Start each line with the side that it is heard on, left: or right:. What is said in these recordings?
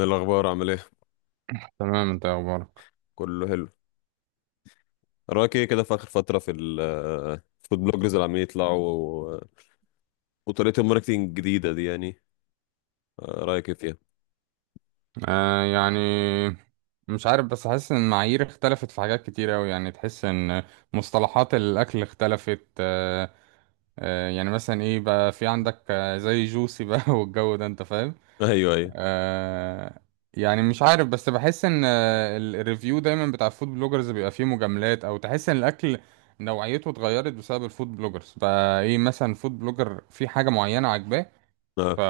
left: إيه الأخبار؟ عامل إيه؟
right: تمام، انت إيه اخبارك؟
left: كله حلو. رأيك إيه كده في آخر فترة في الفود بلوجرز اللي عمالين يطلعوا و- وطريقة الماركتينج الجديدة دي يعني؟ رأيك إيه فيها؟
right: يعني مش عارف، بس حاسس ان المعايير اختلفت في حاجات كتير اوي. يعني تحس ان مصطلحات الاكل اختلفت. يعني مثلا ايه بقى، في عندك زي جوسي بقى والجو ده، انت فاهم.
left: أيوه أيوه.
right: آه يعني مش عارف، بس بحس ان الريفيو دايما بتاع الفود بلوجرز بيبقى فيه مجاملات، او تحس ان الاكل نوعيته اتغيرت بسبب الفود بلوجرز. بقى ايه، مثلا فود بلوجر في حاجة معينة عاجباه، ف...
left: آه.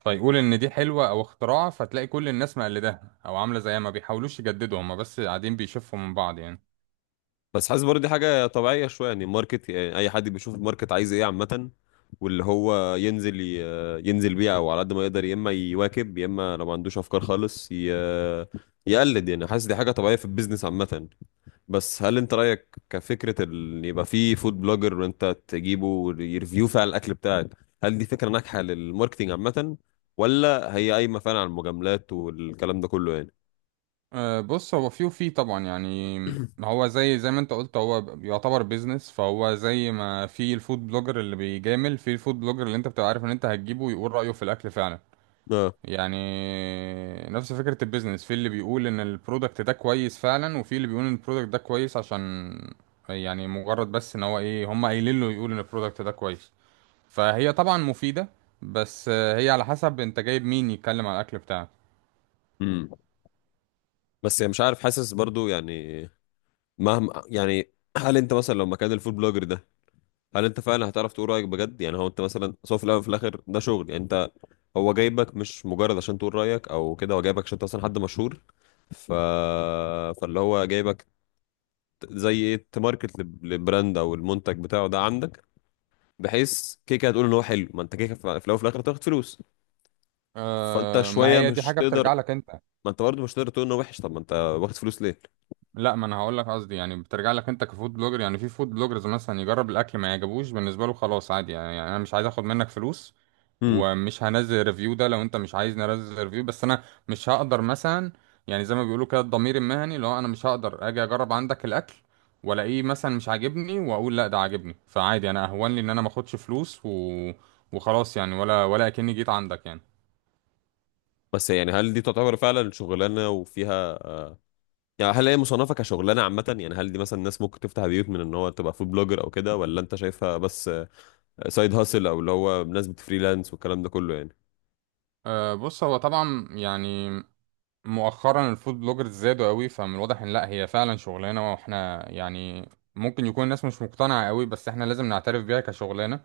right: فيقول ان دي حلوه او اختراع، فتلاقي كل الناس مقلداها او عامله زيها، ما بيحاولوش يجددوا، هما بس قاعدين بيشوفوا من بعض يعني.
left: بس حاسس برضه دي حاجة طبيعية شوية، يعني الماركت، يعني أي حد بيشوف الماركت عايز إيه عامة، واللي هو ينزل ينزل بيه أو على قد ما يقدر، يا إما يواكب يا إما لو ما عندوش أفكار خالص يقلد، يعني حاسس دي حاجة طبيعية في البيزنس عامة. بس هل أنت رأيك كفكرة يبقى في فود بلوجر وأنت تجيبه ويرفيو فعلا الأكل بتاعك، هل دي فكرة ناجحة للماركتينج عامة؟ ولا هي قايمة فعلا على المجاملات والكلام ده كله يعني؟
right: بص، هو فيه وفيه طبعا يعني. هو زي ما انت قلت، هو يعتبر بيزنس، فهو زي ما في الفود بلوجر اللي بيجامل، في الفود بلوجر اللي انت بتبقى عارف ان انت هتجيبه ويقول رأيه في الاكل فعلا
left: اه.
right: يعني. نفس فكرة البيزنس، في اللي بيقول ان البرودكت ده كويس فعلا، وفي اللي بيقول ان البرودكت ده كويس عشان يعني مجرد بس ان هو ايه، هم قايلين له يقول ان البرودكت ده كويس. فهي طبعا مفيدة، بس هي على حسب انت جايب مين يتكلم على الاكل بتاعك.
left: امم. بس يعني مش عارف، حاسس برضو يعني مهما، يعني هل انت مثلا لو مكان الفود بلوجر ده، هل انت فعلا هتعرف تقول رايك بجد؟ يعني هو انت مثلا سواء في الاول وفي الاخر ده شغل، يعني انت هو جايبك مش مجرد عشان تقول رايك او كده، هو جايبك عشان انت مثلا حد مشهور. ف فاللي هو جايبك زي ايه تماركت للبراند او المنتج بتاعه ده عندك، بحيث كيكه هتقول ان هو حلو، ما انت كيكه في الاول وفي الاخر تاخد فلوس. فانت
right: ما
left: شويه
right: هي دي
left: مش
right: حاجة بترجع
left: تقدر،
right: لك انت.
left: ما انت برضه مش تقدر تقول انه وحش، طب ما انت واخد فلوس ليه؟
right: لا، ما انا هقول لك قصدي يعني بترجع لك انت كفود بلوجر. يعني في فود بلوجرز مثلا يجرب الاكل ما يعجبوش، بالنسبه له خلاص عادي يعني، يعني انا مش عايز اخد منك فلوس،
left: امم.
right: ومش هنزل ريفيو ده لو انت مش عايز ننزل ريفيو، بس انا مش هقدر مثلا. يعني زي ما بيقولوا كده، الضمير المهني، لو انا مش هقدر اجي اجرب عندك الاكل والاقيه مثلا مش عاجبني واقول لا ده عاجبني، فعادي انا اهون لي ان انا ما اخدش فلوس وخلاص يعني، ولا اكني جيت عندك يعني.
left: بس يعني هل دي تعتبر فعلا شغلانه وفيها؟ يعني هل هي مصنفة كشغلانة عامة؟ يعني هل دي مثلا ناس ممكن تفتح بيوت من ان هو تبقى فود بلوجر او كده، ولا انت شايفها بس سايد هاسل، او اللي هو ناس بتفريلانس والكلام ده كله يعني؟
right: بص، هو طبعا يعني مؤخرا الفود بلوجرز زادوا قوي، فمن الواضح ان لا، هي فعلا شغلانه، واحنا يعني ممكن يكون الناس مش مقتنعه قوي، بس احنا لازم نعترف بيها كشغلانه.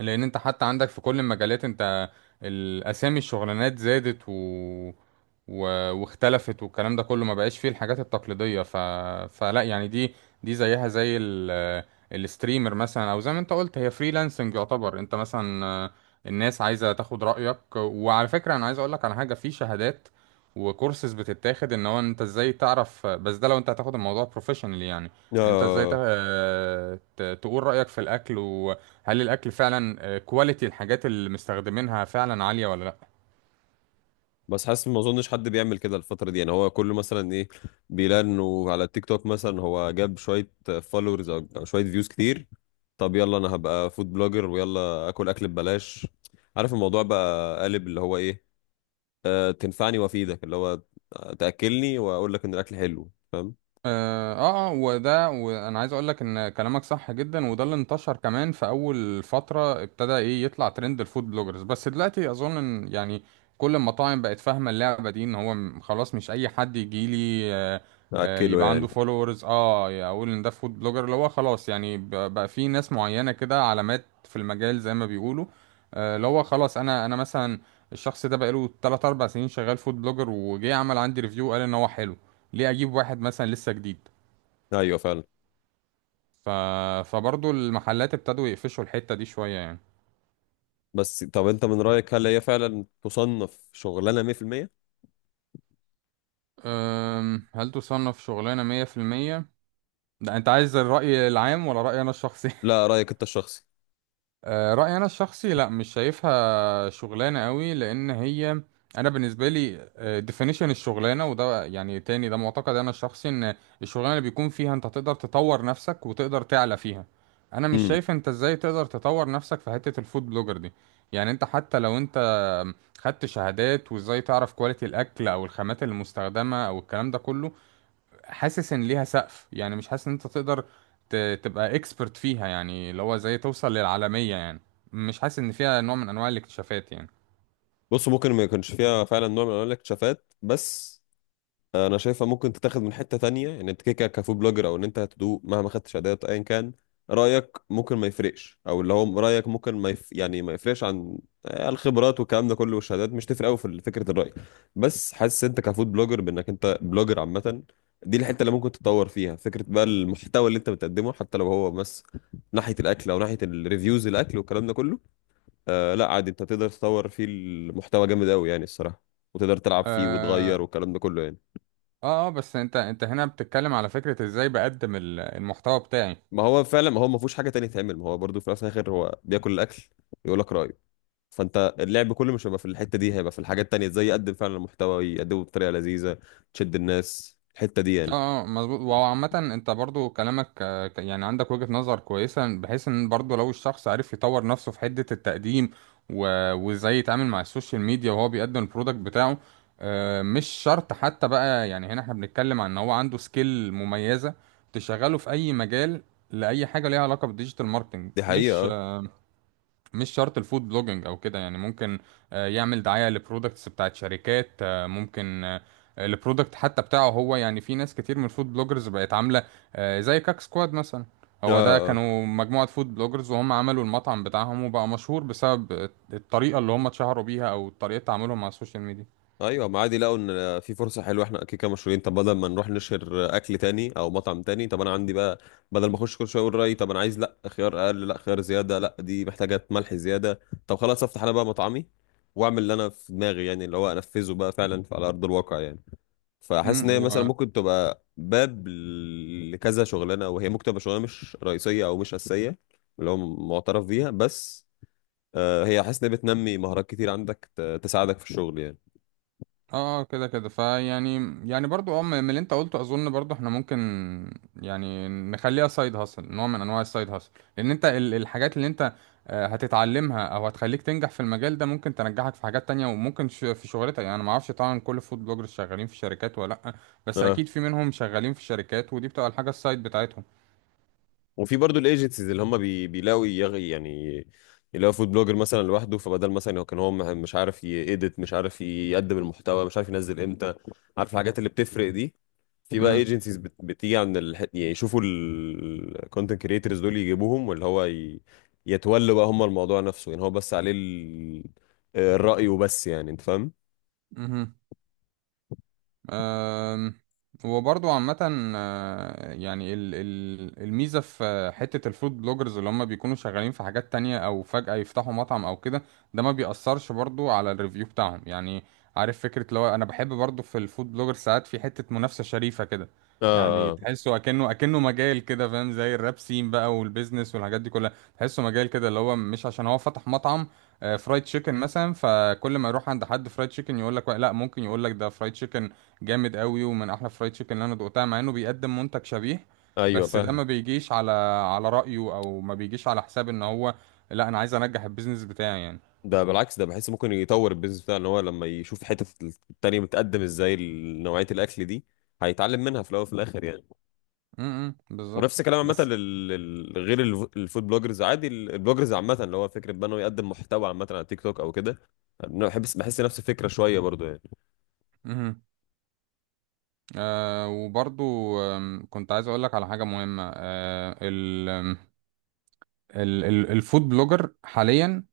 right: لان انت حتى عندك في كل المجالات، انت الاسامي الشغلانات زادت و... واختلفت والكلام ده كله، ما بقاش فيه الحاجات التقليدية. فلا يعني، دي زيها زي الستريمر مثلا، او زي ما انت قلت هي فريلانسنج يعتبر. انت مثلا الناس عايزة تاخد رأيك، وعلى فكرة انا عايز اقولك على حاجة، في شهادات وكورسز بتتاخد ان هو انت ازاي تعرف، بس ده لو انت هتاخد الموضوع بروفيشنال يعني. انت ازاي تا-
left: آه.
right: آه، ت- تقول رأيك في الاكل هل الاكل فعلا كواليتي، الحاجات اللي مستخدمينها فعلا عاليه ولا لا.
left: بس حاسس ما اظنش حد بيعمل كده الفترة دي، يعني هو كله مثلا ايه، بيلاقي انه على التيك توك مثلا هو جاب شوية فولورز او أو شوية فيوز كتير، طب يلا انا هبقى فود بلوجر ويلا اكل اكل ببلاش. عارف الموضوع بقى قالب اللي هو ايه، آه تنفعني وافيدك، اللي هو تاكلني واقول لك ان الاكل حلو، فاهم؟
right: وده، وانا عايز اقول لك ان كلامك صح جدا، وده اللي انتشر كمان في اول فترة ابتدى ايه يطلع ترند الفود بلوجرز. بس دلوقتي اظن ان يعني كل المطاعم بقت فاهمة اللعبة دي، ان هو خلاص مش اي حد يجي لي
left: اكله
right: يبقى عنده
left: يعني.
right: فولورز اقول ان ده فود بلوجر. اللي هو خلاص يعني بقى في ناس معينة كده، علامات في المجال زي ما بيقولوا. اللي هو خلاص، انا مثلا الشخص ده بقاله 3 4 سنين شغال فود بلوجر، وجه عمل عندي ريفيو قال ان هو حلو، ليه اجيب واحد مثلا لسه جديد؟
left: ايوه فعلا.
right: ف... فبرضو المحلات ابتدوا يقفشوا الحتة دي شوية يعني.
left: بس طب انت من رايك هل هي فعلا تصنف شغلانه 100%؟
right: هل تصنف شغلانة مية في المية؟ ده انت عايز الرأي العام ولا رأيي انا الشخصي؟
left: لا، رايك انت الشخصي.
right: رأيي أنا الشخصي، لا، مش شايفها شغلانة قوي، لأن هي أنا بالنسبة لي definition الشغلانة، وده يعني تاني ده معتقد أنا الشخصي، إن الشغلانة اللي بيكون فيها أنت تقدر تطور نفسك وتقدر تعلى فيها. أنا مش
left: امم.
right: شايف أنت إزاي تقدر تطور نفسك في حتة الفود بلوجر دي. يعني أنت حتى لو أنت خدت شهادات وإزاي تعرف كواليتي الأكل أو الخامات المستخدمة أو الكلام ده كله، حاسس ان ليها سقف. يعني مش حاسس ان انت تقدر تبقى اكسبرت فيها، يعني اللي هو زي توصل للعالمية يعني، مش حاسس ان فيها نوع من انواع الاكتشافات يعني.
left: بص ممكن ما يكونش فيها فعلا نوع من انواع الاكتشافات، بس انا شايفها ممكن تتاخد من حته تانية، ان انت كده كده كفود بلوجر او ان انت هتدوق مهما خدتش ادوات ايا كان، رايك ممكن ما يفرقش، او اللي هو رايك ممكن ما يف... يعني ما يفرقش عن الخبرات والكلام ده كله والشهادات، مش تفرق قوي في فكره الراي. بس حاسس انت كفود بلوجر بانك انت بلوجر عامه، دي الحته اللي ممكن تتطور فيها، فكره بقى المحتوى اللي انت بتقدمه حتى لو هو بس ناحيه الاكل او ناحيه الريفيوز الاكل والكلام ده كله. آه لا عادي، انت تقدر تطور فيه المحتوى جامد قوي يعني الصراحه، وتقدر تلعب فيه
right: اه
left: وتغير والكلام ده كله يعني.
right: بس انت هنا بتتكلم على فكرة ازاي بقدم المحتوى بتاعي.
left: ما هو فعلا، ما هو ما فيهوش حاجه تانية تعمل، ما هو برضو في الاول وفي الاخر هو بياكل الاكل، يقول لك رايه. فانت اللعب كله مش هيبقى في الحته دي، هيبقى في الحاجات التانية، ازاي يقدم فعلا محتوى، يقدمه بطريقه لذيذه تشد الناس، الحته دي يعني.
right: مظبوط، وهو عامة انت برضو كلامك يعني عندك وجهة نظر كويسة، بحيث ان برضو لو الشخص عرف يطور نفسه في حدة التقديم، وازاي يتعامل مع السوشيال ميديا وهو بيقدم البرودكت بتاعه. مش شرط حتى بقى، يعني هنا احنا بنتكلم عن ان هو عنده سكيل مميزة تشغله في اي مجال، لأي حاجة ليها علاقة بالديجيتال ماركتنج.
left: دي
right: مش
left: حقيقه. اه.
right: مش شرط الفود بلوجينج او كده يعني. ممكن يعمل دعاية لبرودكتس بتاعت شركات، ممكن البرودكت حتى بتاعه هو يعني. في ناس كتير من الفود بلوجرز بقت عاملة زي كاك سكواد مثلا.
left: اه.
right: هو ده،
left: آه.
right: كانوا مجموعة فود بلوجرز وهم عملوا المطعم بتاعهم، وبقى مشهور بسبب الطريقة اللي هم اتشهروا بيها، او طريقة تعاملهم مع السوشيال ميديا.
left: ايوه ما عادي لقوا ان في فرصه حلوه، احنا كده كده مشهورين، طب بدل ما نروح نشهر اكل تاني او مطعم تاني، طب انا عندي بقى، بدل ما اخش كل شويه اقول رايي طب انا عايز لا خيار اقل لا خيار زياده لا دي محتاجه ملح زياده، طب خلاص افتح انا بقى مطعمي، واعمل اللي انا في دماغي، يعني اللي هو انفذه بقى فعلا على ارض الواقع يعني. فحاسس ان هي مثلا
right: امم.
left: ممكن تبقى باب لكذا شغلانه، وهي ممكن تبقى شغلانه مش رئيسيه او مش اساسيه، اللي هو معترف بيها. بس هي حاسس ان هي بتنمي مهارات كتير عندك تساعدك في الشغل يعني.
right: اه كده كده فيعني يعني برضو، من اللي انت قلته اظن برضو احنا ممكن يعني نخليها سايد هاسل، نوع من انواع السايد هاسل. لان انت الحاجات اللي انت هتتعلمها او هتخليك تنجح في المجال ده، ممكن تنجحك في حاجات تانية، وممكن في شغلتك. يعني انا ما اعرفش طبعا كل الفود بلوجرز شغالين في شركات ولا لا، بس
left: اه.
right: اكيد في منهم شغالين في شركات، ودي بتبقى الحاجة السايد بتاعتهم.
left: وفي برضو الايجنسيز اللي هم بيلاقوا يعني يلاقوا فود بلوجر مثلا لوحده، فبدل مثلا هو كان هو مش عارف يedit، مش عارف يقدم المحتوى، مش عارف ينزل امتى، عارف الحاجات اللي بتفرق دي. في بقى ايجنسيز بتيجي عند يعني يشوفوا الكونتنت كريترز دول يجيبوهم، واللي هو يتولوا بقى هم الموضوع نفسه، يعني هو بس عليه الرأي وبس، يعني انت فاهم.
right: امم أم، وبرضو عامة، يعني الميزة في حتة الفود بلوجرز اللي هم بيكونوا شغالين في حاجات تانية أو فجأة يفتحوا مطعم أو كده، ده ما بيأثرش برضو على الريفيو بتاعهم يعني. عارف فكرة، لو أنا بحب برضو في الفود بلوجر ساعات في حتة منافسة شريفة كده، يعني
left: اه. اه.
right: تحسه أكنه أكنه مجال كده، فاهم؟ زي الراب سين بقى والبيزنس والحاجات دي كلها، تحسه مجال كده اللي هو مش عشان هو فتح مطعم فرايد تشيكن مثلا، فكل ما يروح عند حد فرايد تشيكن يقول لك لا، ممكن يقول لك ده فرايد تشيكن جامد قوي ومن احلى فرايد تشيكن اللي انا دقتها، مع انه بيقدم منتج شبيه.
left: ايوه
right: بس ده
left: فاهم.
right: ما بيجيش على، على رأيه، او ما بيجيش على حساب ان هو لا، انا عايز انجح البيزنس بتاعي يعني.
left: ده بالعكس، ده بحس ممكن يطور البيزنس بتاعه، ان هو لما يشوف حتة التانية بتقدم ازاي نوعية الاكل دي، هيتعلم منها في الاول وفي الاخر يعني.
right: امم، بالظبط
left: ونفس الكلام عامة
right: بس.
left: غير الفود بلوجرز عادي، البلوجرز عامة، اللي هو فكرة بقى انه يقدم محتوى عامة على تيك توك او كده. أنا بحس نفس الفكرة شوية برضو يعني.
right: امم. وبرضو كنت عايز اقول لك على حاجة مهمة. آه ال آم، ال ال الفود بلوجر حاليا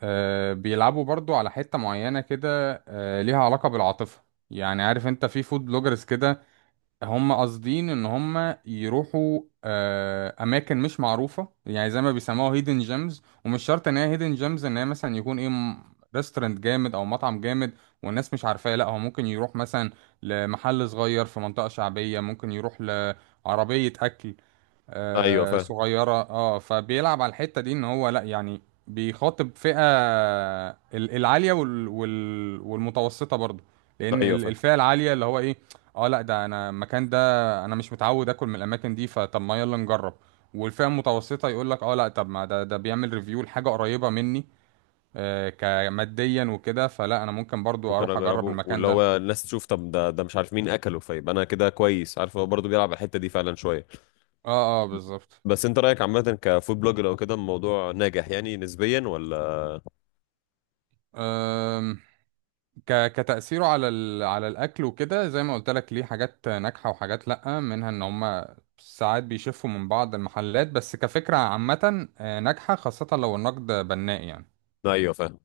right: بيلعبوا برضو على حتة معينة كده، ليها علاقة بالعاطفة. يعني عارف انت في فود بلوجرز كده هم قاصدين ان هم يروحوا اماكن مش معروفه، يعني زي ما بيسموها هيدن جيمز. ومش شرط ان هي هيدن جيمز ان هي مثلا يكون ايه ريستورانت جامد او مطعم جامد والناس مش عارفاه. لا، هو ممكن يروح مثلا لمحل صغير في منطقه شعبيه، ممكن يروح لعربيه اكل
left: ايوه فاهم.
right: صغيرة. اه فبيلعب على الحتة دي ان هو لا يعني بيخاطب فئة، العالية والمتوسطة برضه. لان
left: ايوه فاهم.
right: الفئة العالية اللي هو ايه، اه لا، ده انا المكان ده انا مش متعود اكل من الاماكن دي، فطب ما يلا نجرب. والفئة المتوسطة يقول لك اه لا، طب ما ده بيعمل ريفيو لحاجة قريبة مني كماديا وكده، فلا انا ممكن برضو
left: ممكن
right: اروح اجرب
left: اجربه
right: المكان
left: واللي
right: ده.
left: هو الناس تشوف طب ده مش عارف مين اكله، فيبقى انا كده كويس، عارف هو برضه بيلعب على الحته دي فعلا شويه.
right: اه بالظبط.
left: بس انت رايك عامه كفود بلوجر او كده الموضوع ناجح يعني نسبيا ولا؟
right: كتأثيره على على الأكل وكده، زي ما قلت لك ليه حاجات ناجحة وحاجات لأ، منها إن هما ساعات بيشفوا من بعض المحلات، بس كفكرة عامة ناجحة خاصة لو النقد بناء يعني.
left: ايوه فاهم.